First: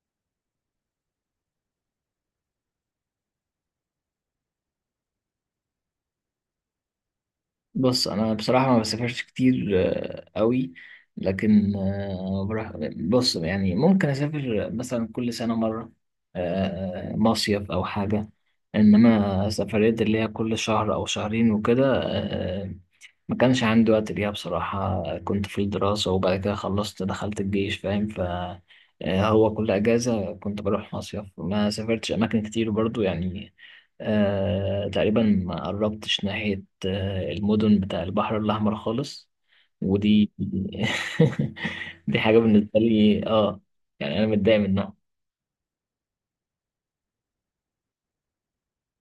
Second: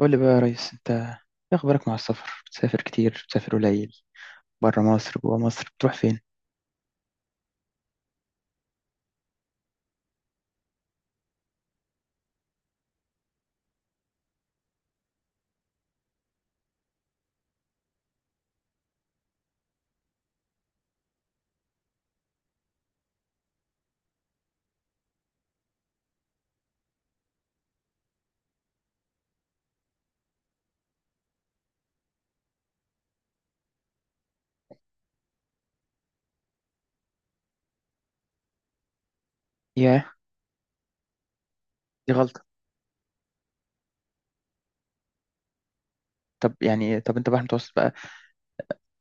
قول لي بقى يا ريس، انت ايه اخبارك مع السفر؟ بتسافر كتير بتسافر قليل؟ بره مصر جوه مصر بتروح فين؟ بص، انا بصراحه ما بسافرش كتير، قوي. لكن بروح، بص يعني ممكن اسافر مثلا كل سنه مره، مصيف او حاجه. انما سفريات اللي هي كل شهر او شهرين وكده، ما كانش عندي وقت ليها بصراحه. كنت في الدراسه، وبعد كده خلصت دخلت الجيش، فاهم. ف آه، هو كل اجازه كنت بروح مصيف، ما سافرتش اماكن كتير برضو، يعني. تقريبا ما قربتش ناحية المدن بتاع البحر الأحمر خالص. ياه. ودي دي دي حاجة غلطة. بالنسبة لي، اه. يعني أنا متضايق منها. طب يعني إيه؟ طب انت بحر المتوسط بقى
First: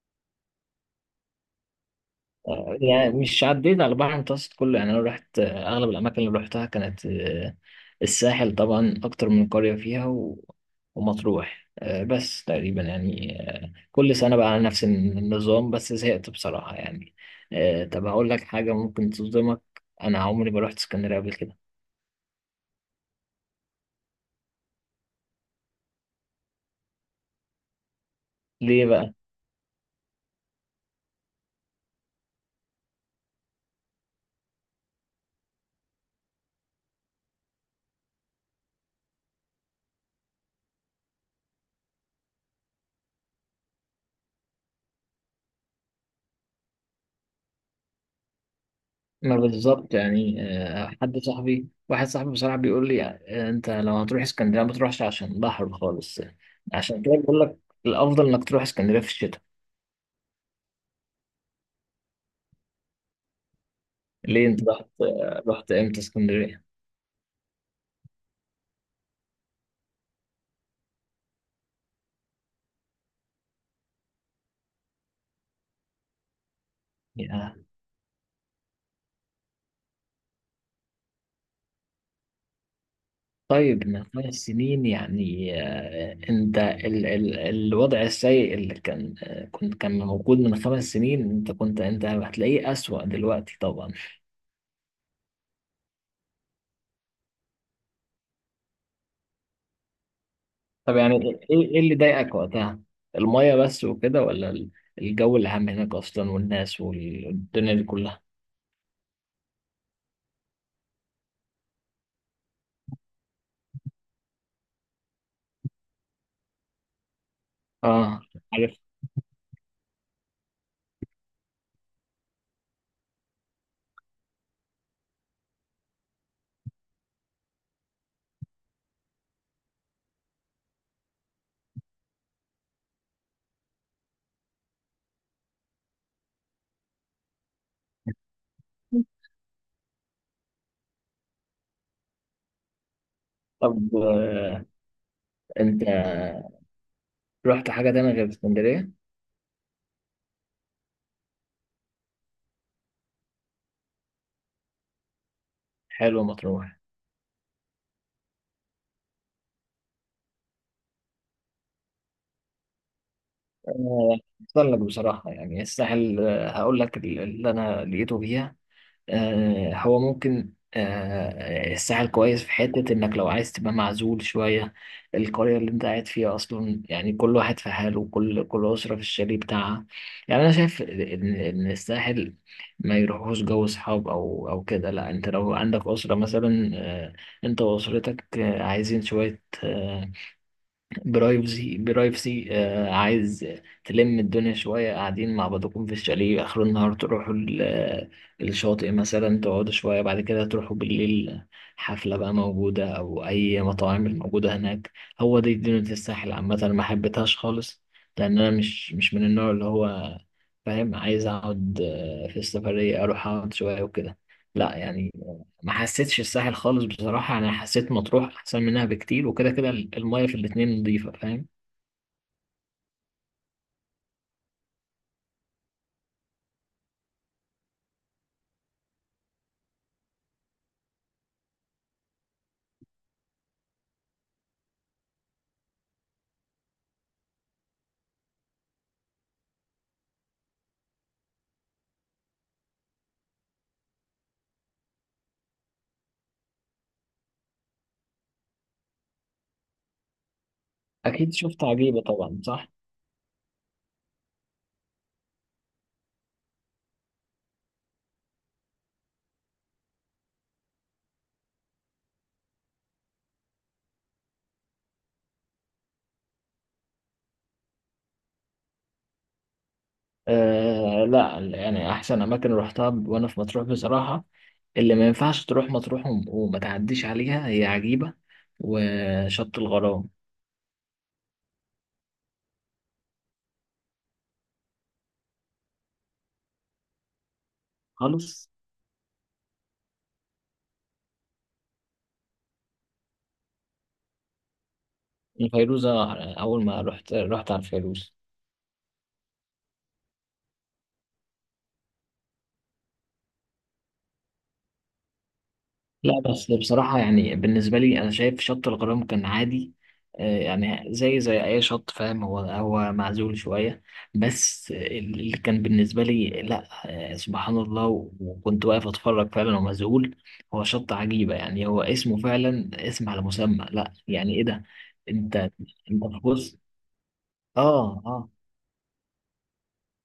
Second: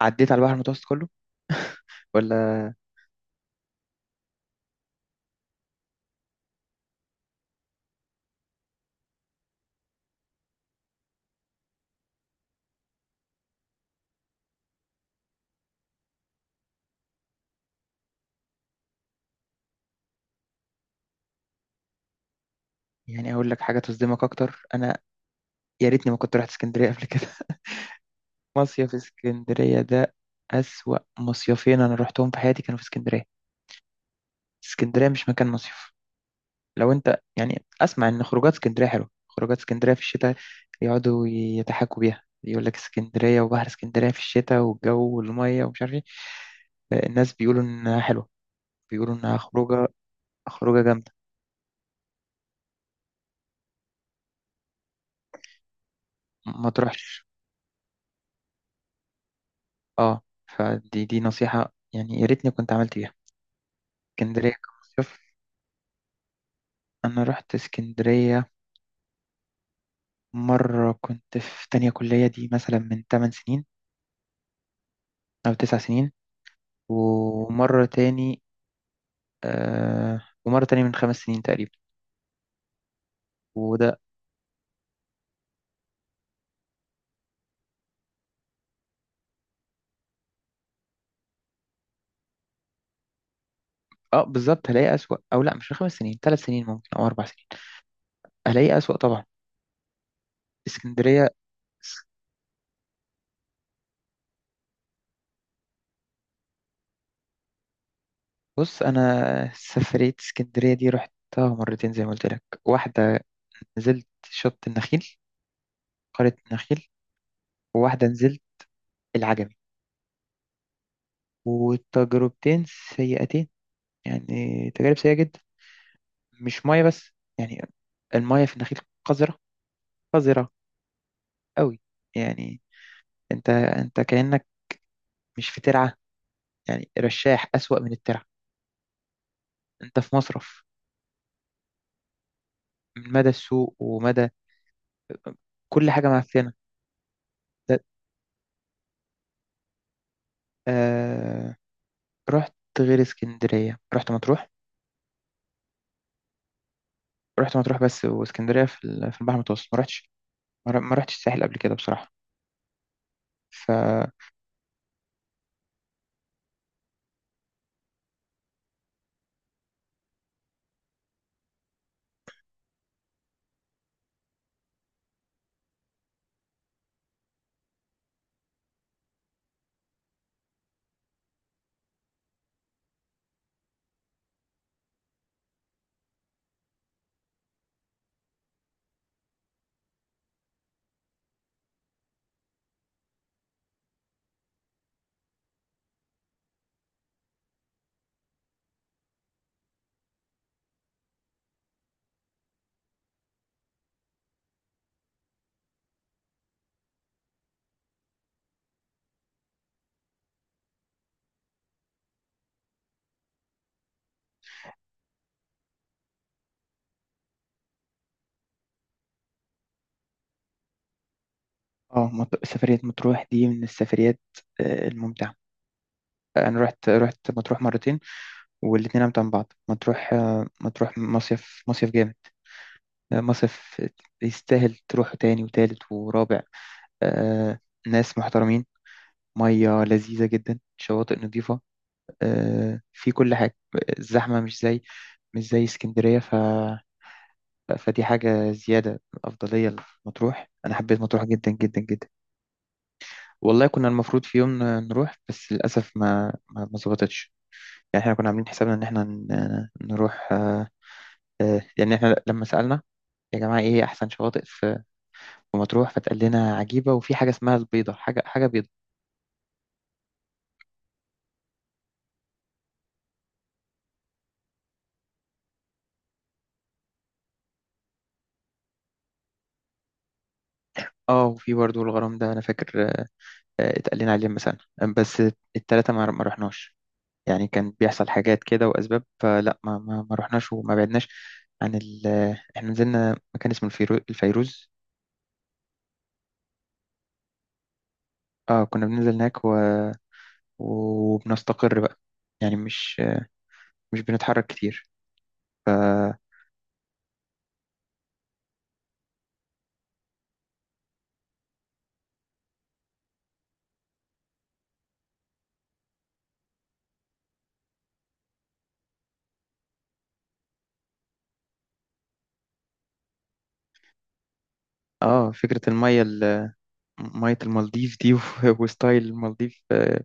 عديت على البحر المتوسط كله؟ ولا يعني مش عديت على البحر المتوسط كله، يعني أنا رحت، أغلب الأماكن اللي رحتها كانت، الساحل طبعا، أكتر من قرية فيها ومطروح، بس تقريبا يعني، كل سنة بقى على نفس النظام، بس زهقت بصراحة، يعني. طب هقول لك حاجة ممكن تصدمك. أنا عمري ما رحت اسكندرية قبل كده. يعني اقول لك حاجة تصدمك اكتر، انا يا ريتني ما كنت رحت اسكندرية قبل كده. ليه مصيف بقى؟ اسكندرية ده اسوأ مصيفين انا رحتهم في حياتي كانوا في اسكندرية. اسكندرية مش مكان مصيف. لو انت يعني اسمع ان خروجات اسكندريه حلوه، خروجات اسكندريه في الشتاء، يقعدوا يتحكوا بيها، يقول لك اسكندريه وبحر اسكندريه في الشتاء والجو والميه ومش عارف ايه. الناس بيقولوا انها حلوه، بيقولوا ما انها خروجه. بالظبط، يعني خروجه جامده، حد صاحبي واحد صاحبي بصراحة بيقول لي، انت لو هتروح اسكندرية ما تروحش عشان بحر خالص. ما عشان كده تروحش. بقول لك، الأفضل انك تروح اسكندرية في الشتاء. اه، فدي دي نصيحه يعني يا ريتني كنت عملت بيها. ليه اسكندريه انت كمصيف، رحت امتى اسكندرية؟ انا رحت اسكندريه مره كنت في تانية كليه دي مثلا من 8 سنين او 9 سنين. يا ومره تاني، ومره تاني من خمس سنين تقريبا. طيب، وده من 5 سنين يعني انت ال الوضع السيء اللي كان، كان موجود من 5 سنين، انت هتلاقيه أسوأ دلوقتي طبعا. اه بالظبط هلاقي اسوأ، او لا مش خمس سنين، ثلاث سنين ممكن او اربع سنين. هلاقي اسوأ طبعا طب يعني اسكندرية. ايه؟ ايه اللي ضايقك وقتها؟ المية بس وكده، ولا الجو العام هناك اصلا والناس والدنيا دي كلها؟ بص انا سفرية اسكندرية دي رحتها مرتين زي ما قلت لك. واحدة نزلت شط النخيل، قرية النخيل، وواحدة اه، نزلت عارف. العجمي. والتجربتين سيئتين، يعني تجارب سيئة جدا. مش مية بس، يعني المية في النخيل قذرة، قذرة قوي. يعني انت كأنك مش في ترعة، يعني رشاح أسوأ من الترعة، انت في مصرف من مدى السوق طب، ومدى انت كل حاجة معفنة. رحت ده- حاجة تانية غير اسكندرية؟ آه، رحت غير اسكندرية رحت مطروح. حلوة مطروح. رحت مطروح، بس واسكندرية في في البحر المتوسط ما رحتش. ما رحتش الساحل قبل كده بصراحة. ف آه، أحسن لك بصراحة، يعني الساحل، هقول لك اللي أنا لقيته فيها. هو ممكن، الساحل كويس في حتة إنك لو عايز تبقى معزول شوية. القرية اللي أنت قاعد فيها أصلا، يعني كل واحد في حاله، وكل أسرة في الشاليه بتاعها. يعني أنا شايف إن الساحل ما يروحوش جو صحاب أو كده. لا، أنت لو عندك أسرة مثلا، أنت وأسرتك، عايزين شوية، برايفسي، عايز تلم الدنيا شوية، قاعدين مع بعضكم في الشاليه، آخر النهار تروحوا الشاطئ مثلا، تقعدوا شوية، بعد كده تروحوا بالليل حفلة بقى موجودة أو أي مطاعم موجودة هناك. هو دي دنيا الساحل عامة، أنا ما حبيتهاش خالص. لأن أنا مش من النوع اللي هو، فاهم، عايز أقعد، في السفرية أروح أقعد شوية وكده، لا يعني. ما حسيتش الساحل خالص بصراحة، أنا حسيت مطروح أحسن منها بكتير، وكده كده المية في الاتنين نضيفة، فاهم. اه سفرية مطروح دي من السفريات الممتعة. انا رحت مطروح مرتين والاتنين امتع من بعض. مطروح، مطروح مصيف، جامد. مصيف يستاهل تروح تاني وتالت ورابع. آه، ناس محترمين، مية لذيذة جدا، شواطئ نظيفة، في كل حاجة. الزحمة مش زي، مش زي اسكندرية، ف... فدي حاجة زيادة، أفضلية لمطروح. أنا حبيت مطروح أكيد جدا شفت جدا عجيبة جدا. طبعا، صح؟ والله كنا المفروض في يوم نروح بس للأسف ما ظبطتش. يعني احنا كنا عاملين حسابنا إن احنا نروح يعني احنا لما سألنا يا جماعة إيه أحسن شواطئ في في مطروح، فتقال لنا عجيبة وفي حاجة اسمها البيضة، حاجة بيضة. لا، يعني أحسن أماكن روحتها وأنا في مطروح بصراحة. اللي ما ينفعش تروح مطروح وما تعديش عليها هي عجيبة وشط الغرام اه، وفي برضه الغرام ده أنا فاكر اتقال لنا عليه مثلا. بس التلاتة ما رحناش، يعني كان بيحصل حاجات خالص. كده وأسباب، فلا ما رحناش وما بعدناش عن ال احنا نزلنا مكان اسمه الفيروز. الفيروزة أول ما رحت على الفيروز. اه كنا بننزل هناك و... وبنستقر بقى، يعني مش بنتحرك كتير. ف لا، بس بصراحة يعني بالنسبة لي أنا شايف شط الغرام كان عادي. يعني زي أي شط، فاهم، هو معزول شوية. بس اللي كان بالنسبة لي، لا، سبحان الله، وكنت واقف أتفرج فعلا ومذهول. هو شط عجيبة، يعني هو اسمه فعلا اسم على مسمى، لا يعني إيه ده. اه، أنت فكرة المية في جزء، مية المالديف آه دي آه وستايل المالديف،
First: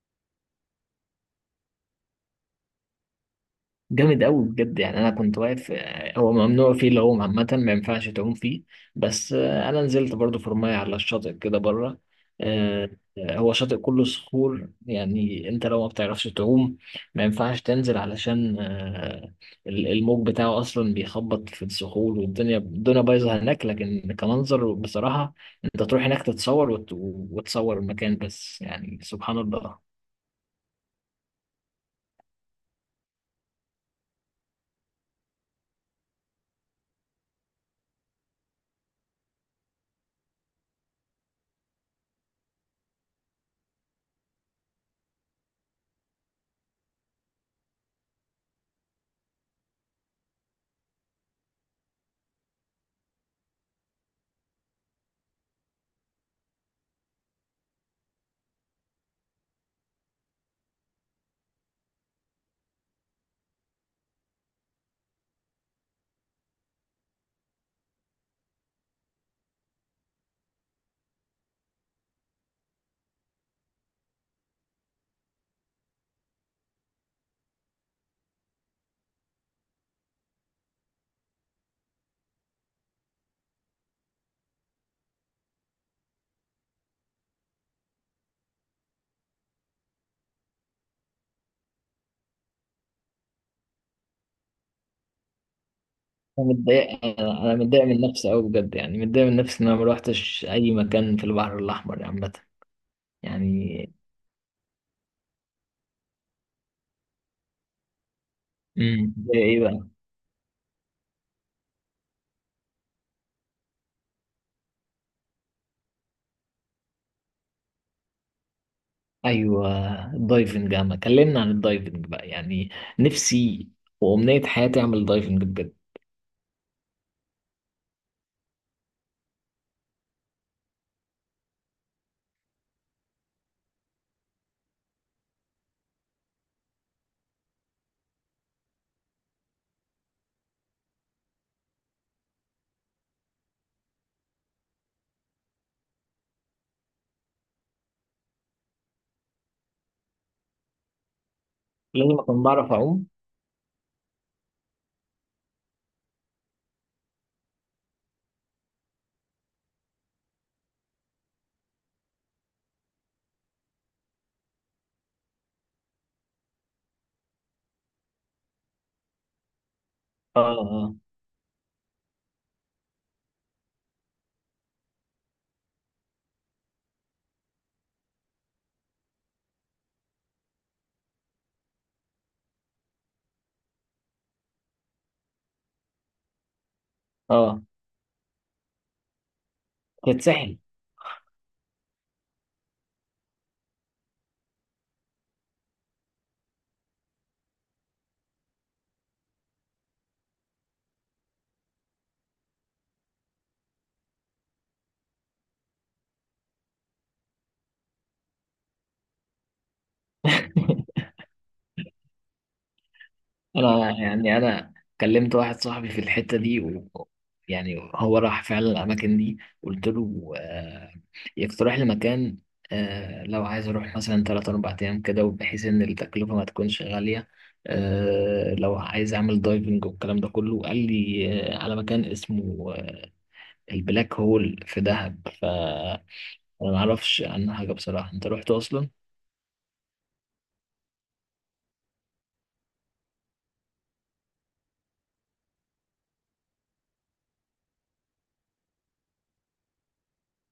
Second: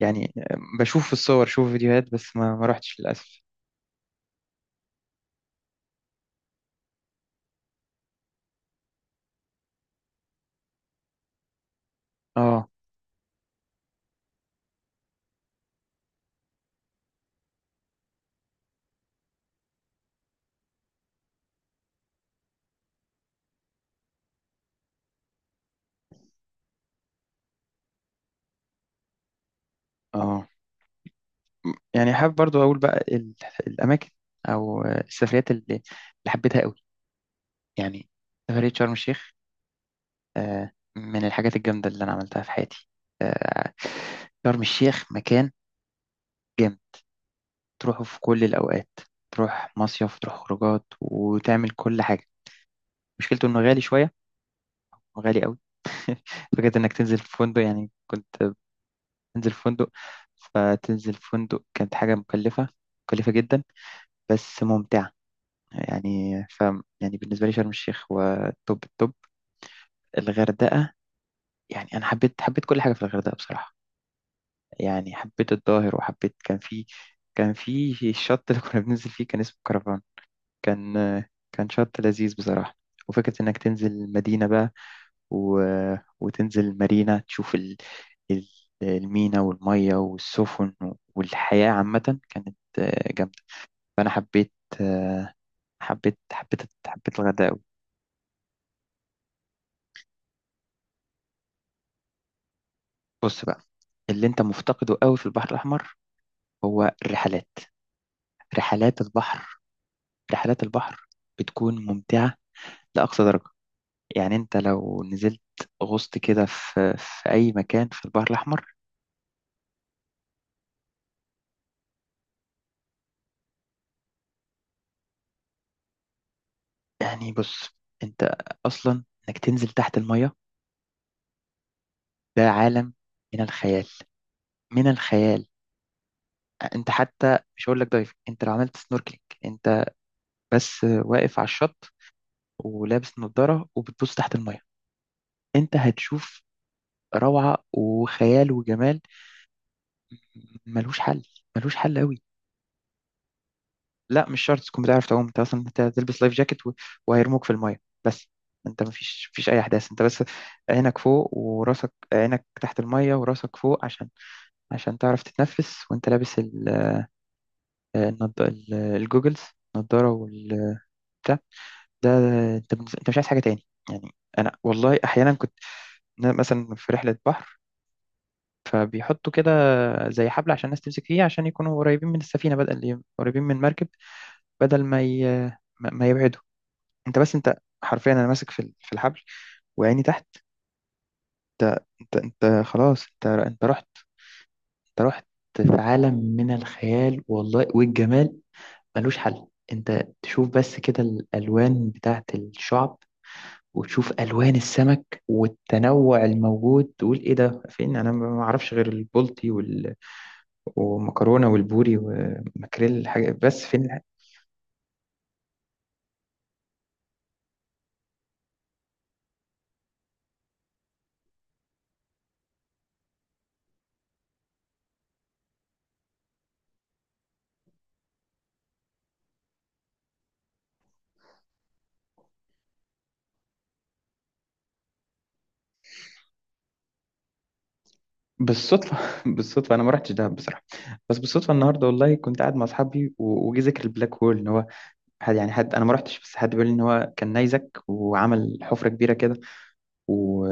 يعني بشوف في الصور، شوف فيديوهات، بس ما رحتش للأسف. جامد قوي، بجد، يعني انا كنت واقف، هو ممنوع فيه العوم عامه، ما ينفعش تعوم فيه. بس انا نزلت برضو في رماية على الشاطئ كده بره. اه، آه، هو شاطئ كله صخور، يعني انت لو ما بتعرفش تعوم ما ينفعش تنزل، علشان الموج بتاعه اصلا بيخبط في الصخور، والدنيا الدنيا بايظه هناك، لكن كمنظر بصراحه، انت تروح هناك تتصور وتصور المكان بس، يعني سبحان الله. اه، يعني حابب برضو أقول بقى الأماكن أو السفريات اللي حبيتها. يعني سفرية شرم الشيخ، آه، من الحاجات الجامدة اللي أنا عملتها في حياتي. شرم الشيخ مكان جامد، تروحه في كل الأوقات. تروح مصيف، تروح خروجات، وتعمل كل حاجة. مشكلته إنه غالي شوية، غالي قوي. فكرة إنك تنزل في فندق، يعني كنت بنزل في فندق، فتنزل في فندق كانت حاجة مكلفة، مكلفة جدا بس ممتعة. يعني ف يعني بالنسبة لي شرم الشيخ هو توب التوب. الغردقة، يعني أنا حبيت كل حاجة في الغردقة بصراحة. يعني حبيت الظاهر، وحبيت كان في كان في الشط اللي كنا بننزل فيه كان اسمه كرفان. كان كان شط لذيذ بصراحة. وفكرة إنك تنزل مدينة بقى و... وتنزل مارينا، تشوف ال- المينا والمية والسفن والحياة عامة كانت جامدة. فأنا حبيت، آه، حبيت انا حبيت متضايق حبيت انا الغردقة أنا أوي. متضايق من نفسي قوي، بجد، يعني متضايق من نفسي ان انا ما روحتش اي مكان في البحر الاحمر، يعني عامه. بص بقى، يعني اللي أنت مفتقده أوي في البحر الأحمر هو الرحلات، رحلات زي البحر. ايه بقى؟ رحلات البحر، بتكون ممتعة لأقصى درجة. يعني انت لو نزلت، غصت كده في في اي مكان في البحر الاحمر. ايوه، الدايفنج يا عم، كلمنا عن الدايفنج بقى، يعني نفسي وامنيه حياتي اعمل دايفنج بجد. يعني بص، انت اصلا انك تنزل تحت المية ده عالم من الخيال، من الخيال. انت حتى مش هقول لك دايف، انت لو عملت سنوركلينج انت بس واقف على الشط ولابس نظارة وبتبص تحت المية، انت هتشوف روعة وخيال وجمال ملوش حل، ملوش حل قوي. لازم اكون بعرف اعوم؟ لا مش شرط تكون بتعرف تعوم، انت اصلا انت هتلبس لايف جاكيت وهيرموك في المايه بس. انت مفيش اي احداث. انت بس عينك فوق وراسك، عينك تحت المايه وراسك فوق عشان تعرف تتنفس، وانت لابس الجوجلز، النضاره اه، والبتاع. اه، ده انت بالنسبة- انت مش عايز حاجه تاني يعني. انا والله احيانا كنت، مثلا في رحله بحر، فبيحطوا كده زي حبل عشان الناس تمسك فيه عشان يكونوا قريبين من السفينه، بدل قريبين من المركب، بدل ما ي... ما ما يبعدوا. انت بس انت اه. حرفيا انا ماسك في في الحبل وعيني في تحت. الساحل. انت انت انت خلاص، انت رحت، انت رحت في عالم من الخيال والله والجمال، ملوش حل. انت تشوف بس كده الالوان بتاعت الشعب، وتشوف الوان السمك والتنوع الموجود، تقول ايه ده، فين، انا ما اعرفش غير البلطي وال... والمكرونه والبوري وماكريل حاجه، بس فين؟ انا يعني انا كلمت واحد صاحبي في الحته دي يعني هو راح فعلا الاماكن دي، قلت له يقترح لي مكان، لو عايز اروح مثلا 3 4 ايام كده، وبحيث ان التكلفه ما تكونش غاليه، لو عايز اعمل دايفنج والكلام ده كله. قال لي على مكان اسمه البلاك هول في دهب، فانا ما اعرفش عنه حاجه بصراحه. انت رحت اصلا؟ بالصدفة بالصدفة، أنا ما رحتش دهب بصراحة. بس بالصدفة النهاردة والله كنت قاعد مع أصحابي وجي ذكر البلاك هول، إن هو حد يعني حد، أنا ما رحتش بس حد بيقول لي إن هو كان نيزك وعمل حفرة كبيرة كده و...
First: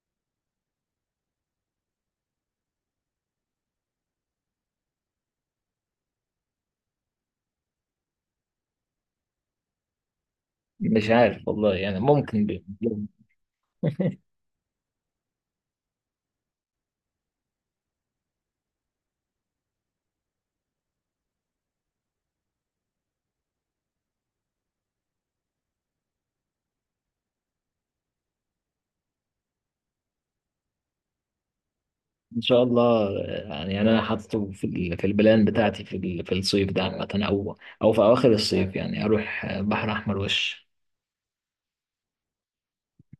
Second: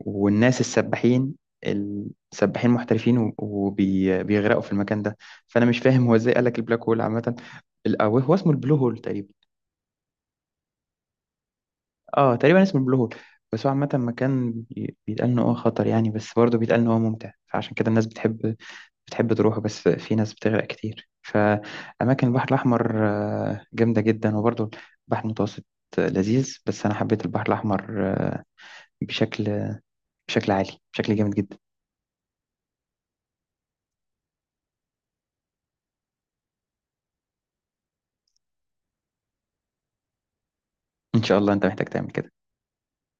والناس السباحين، محترفين وبيغرقوا في المكان ده. فأنا مش فاهم هو إزاي قال لك البلاك هول، عامة أو هو اسمه البلو هول تقريبا. مش عارف والله، يعني أه ممكن تقريبا اسمه البلو هول. بس هو عامة مكان بيتقال إن هو خطر، يعني بس برضه بيتقال إن هو ممتع، فعشان كده الناس بتحب تروحه. بس في ناس بتغرق كتير. فأماكن البحر الأحمر جامدة جدا. وبرضه البحر المتوسط لذيذ، بس أنا حبيت البحر الأحمر، بشكل بشكل عالي، بشكل جامد جدا. ان شاء الله، يعني انا حاطه في في البلان بتاعتي في في الصيف ده عامه، او في اواخر الصيف، يعني اروح بحر احمر وش إن شاء الله. أنت محتاج تعمل كده.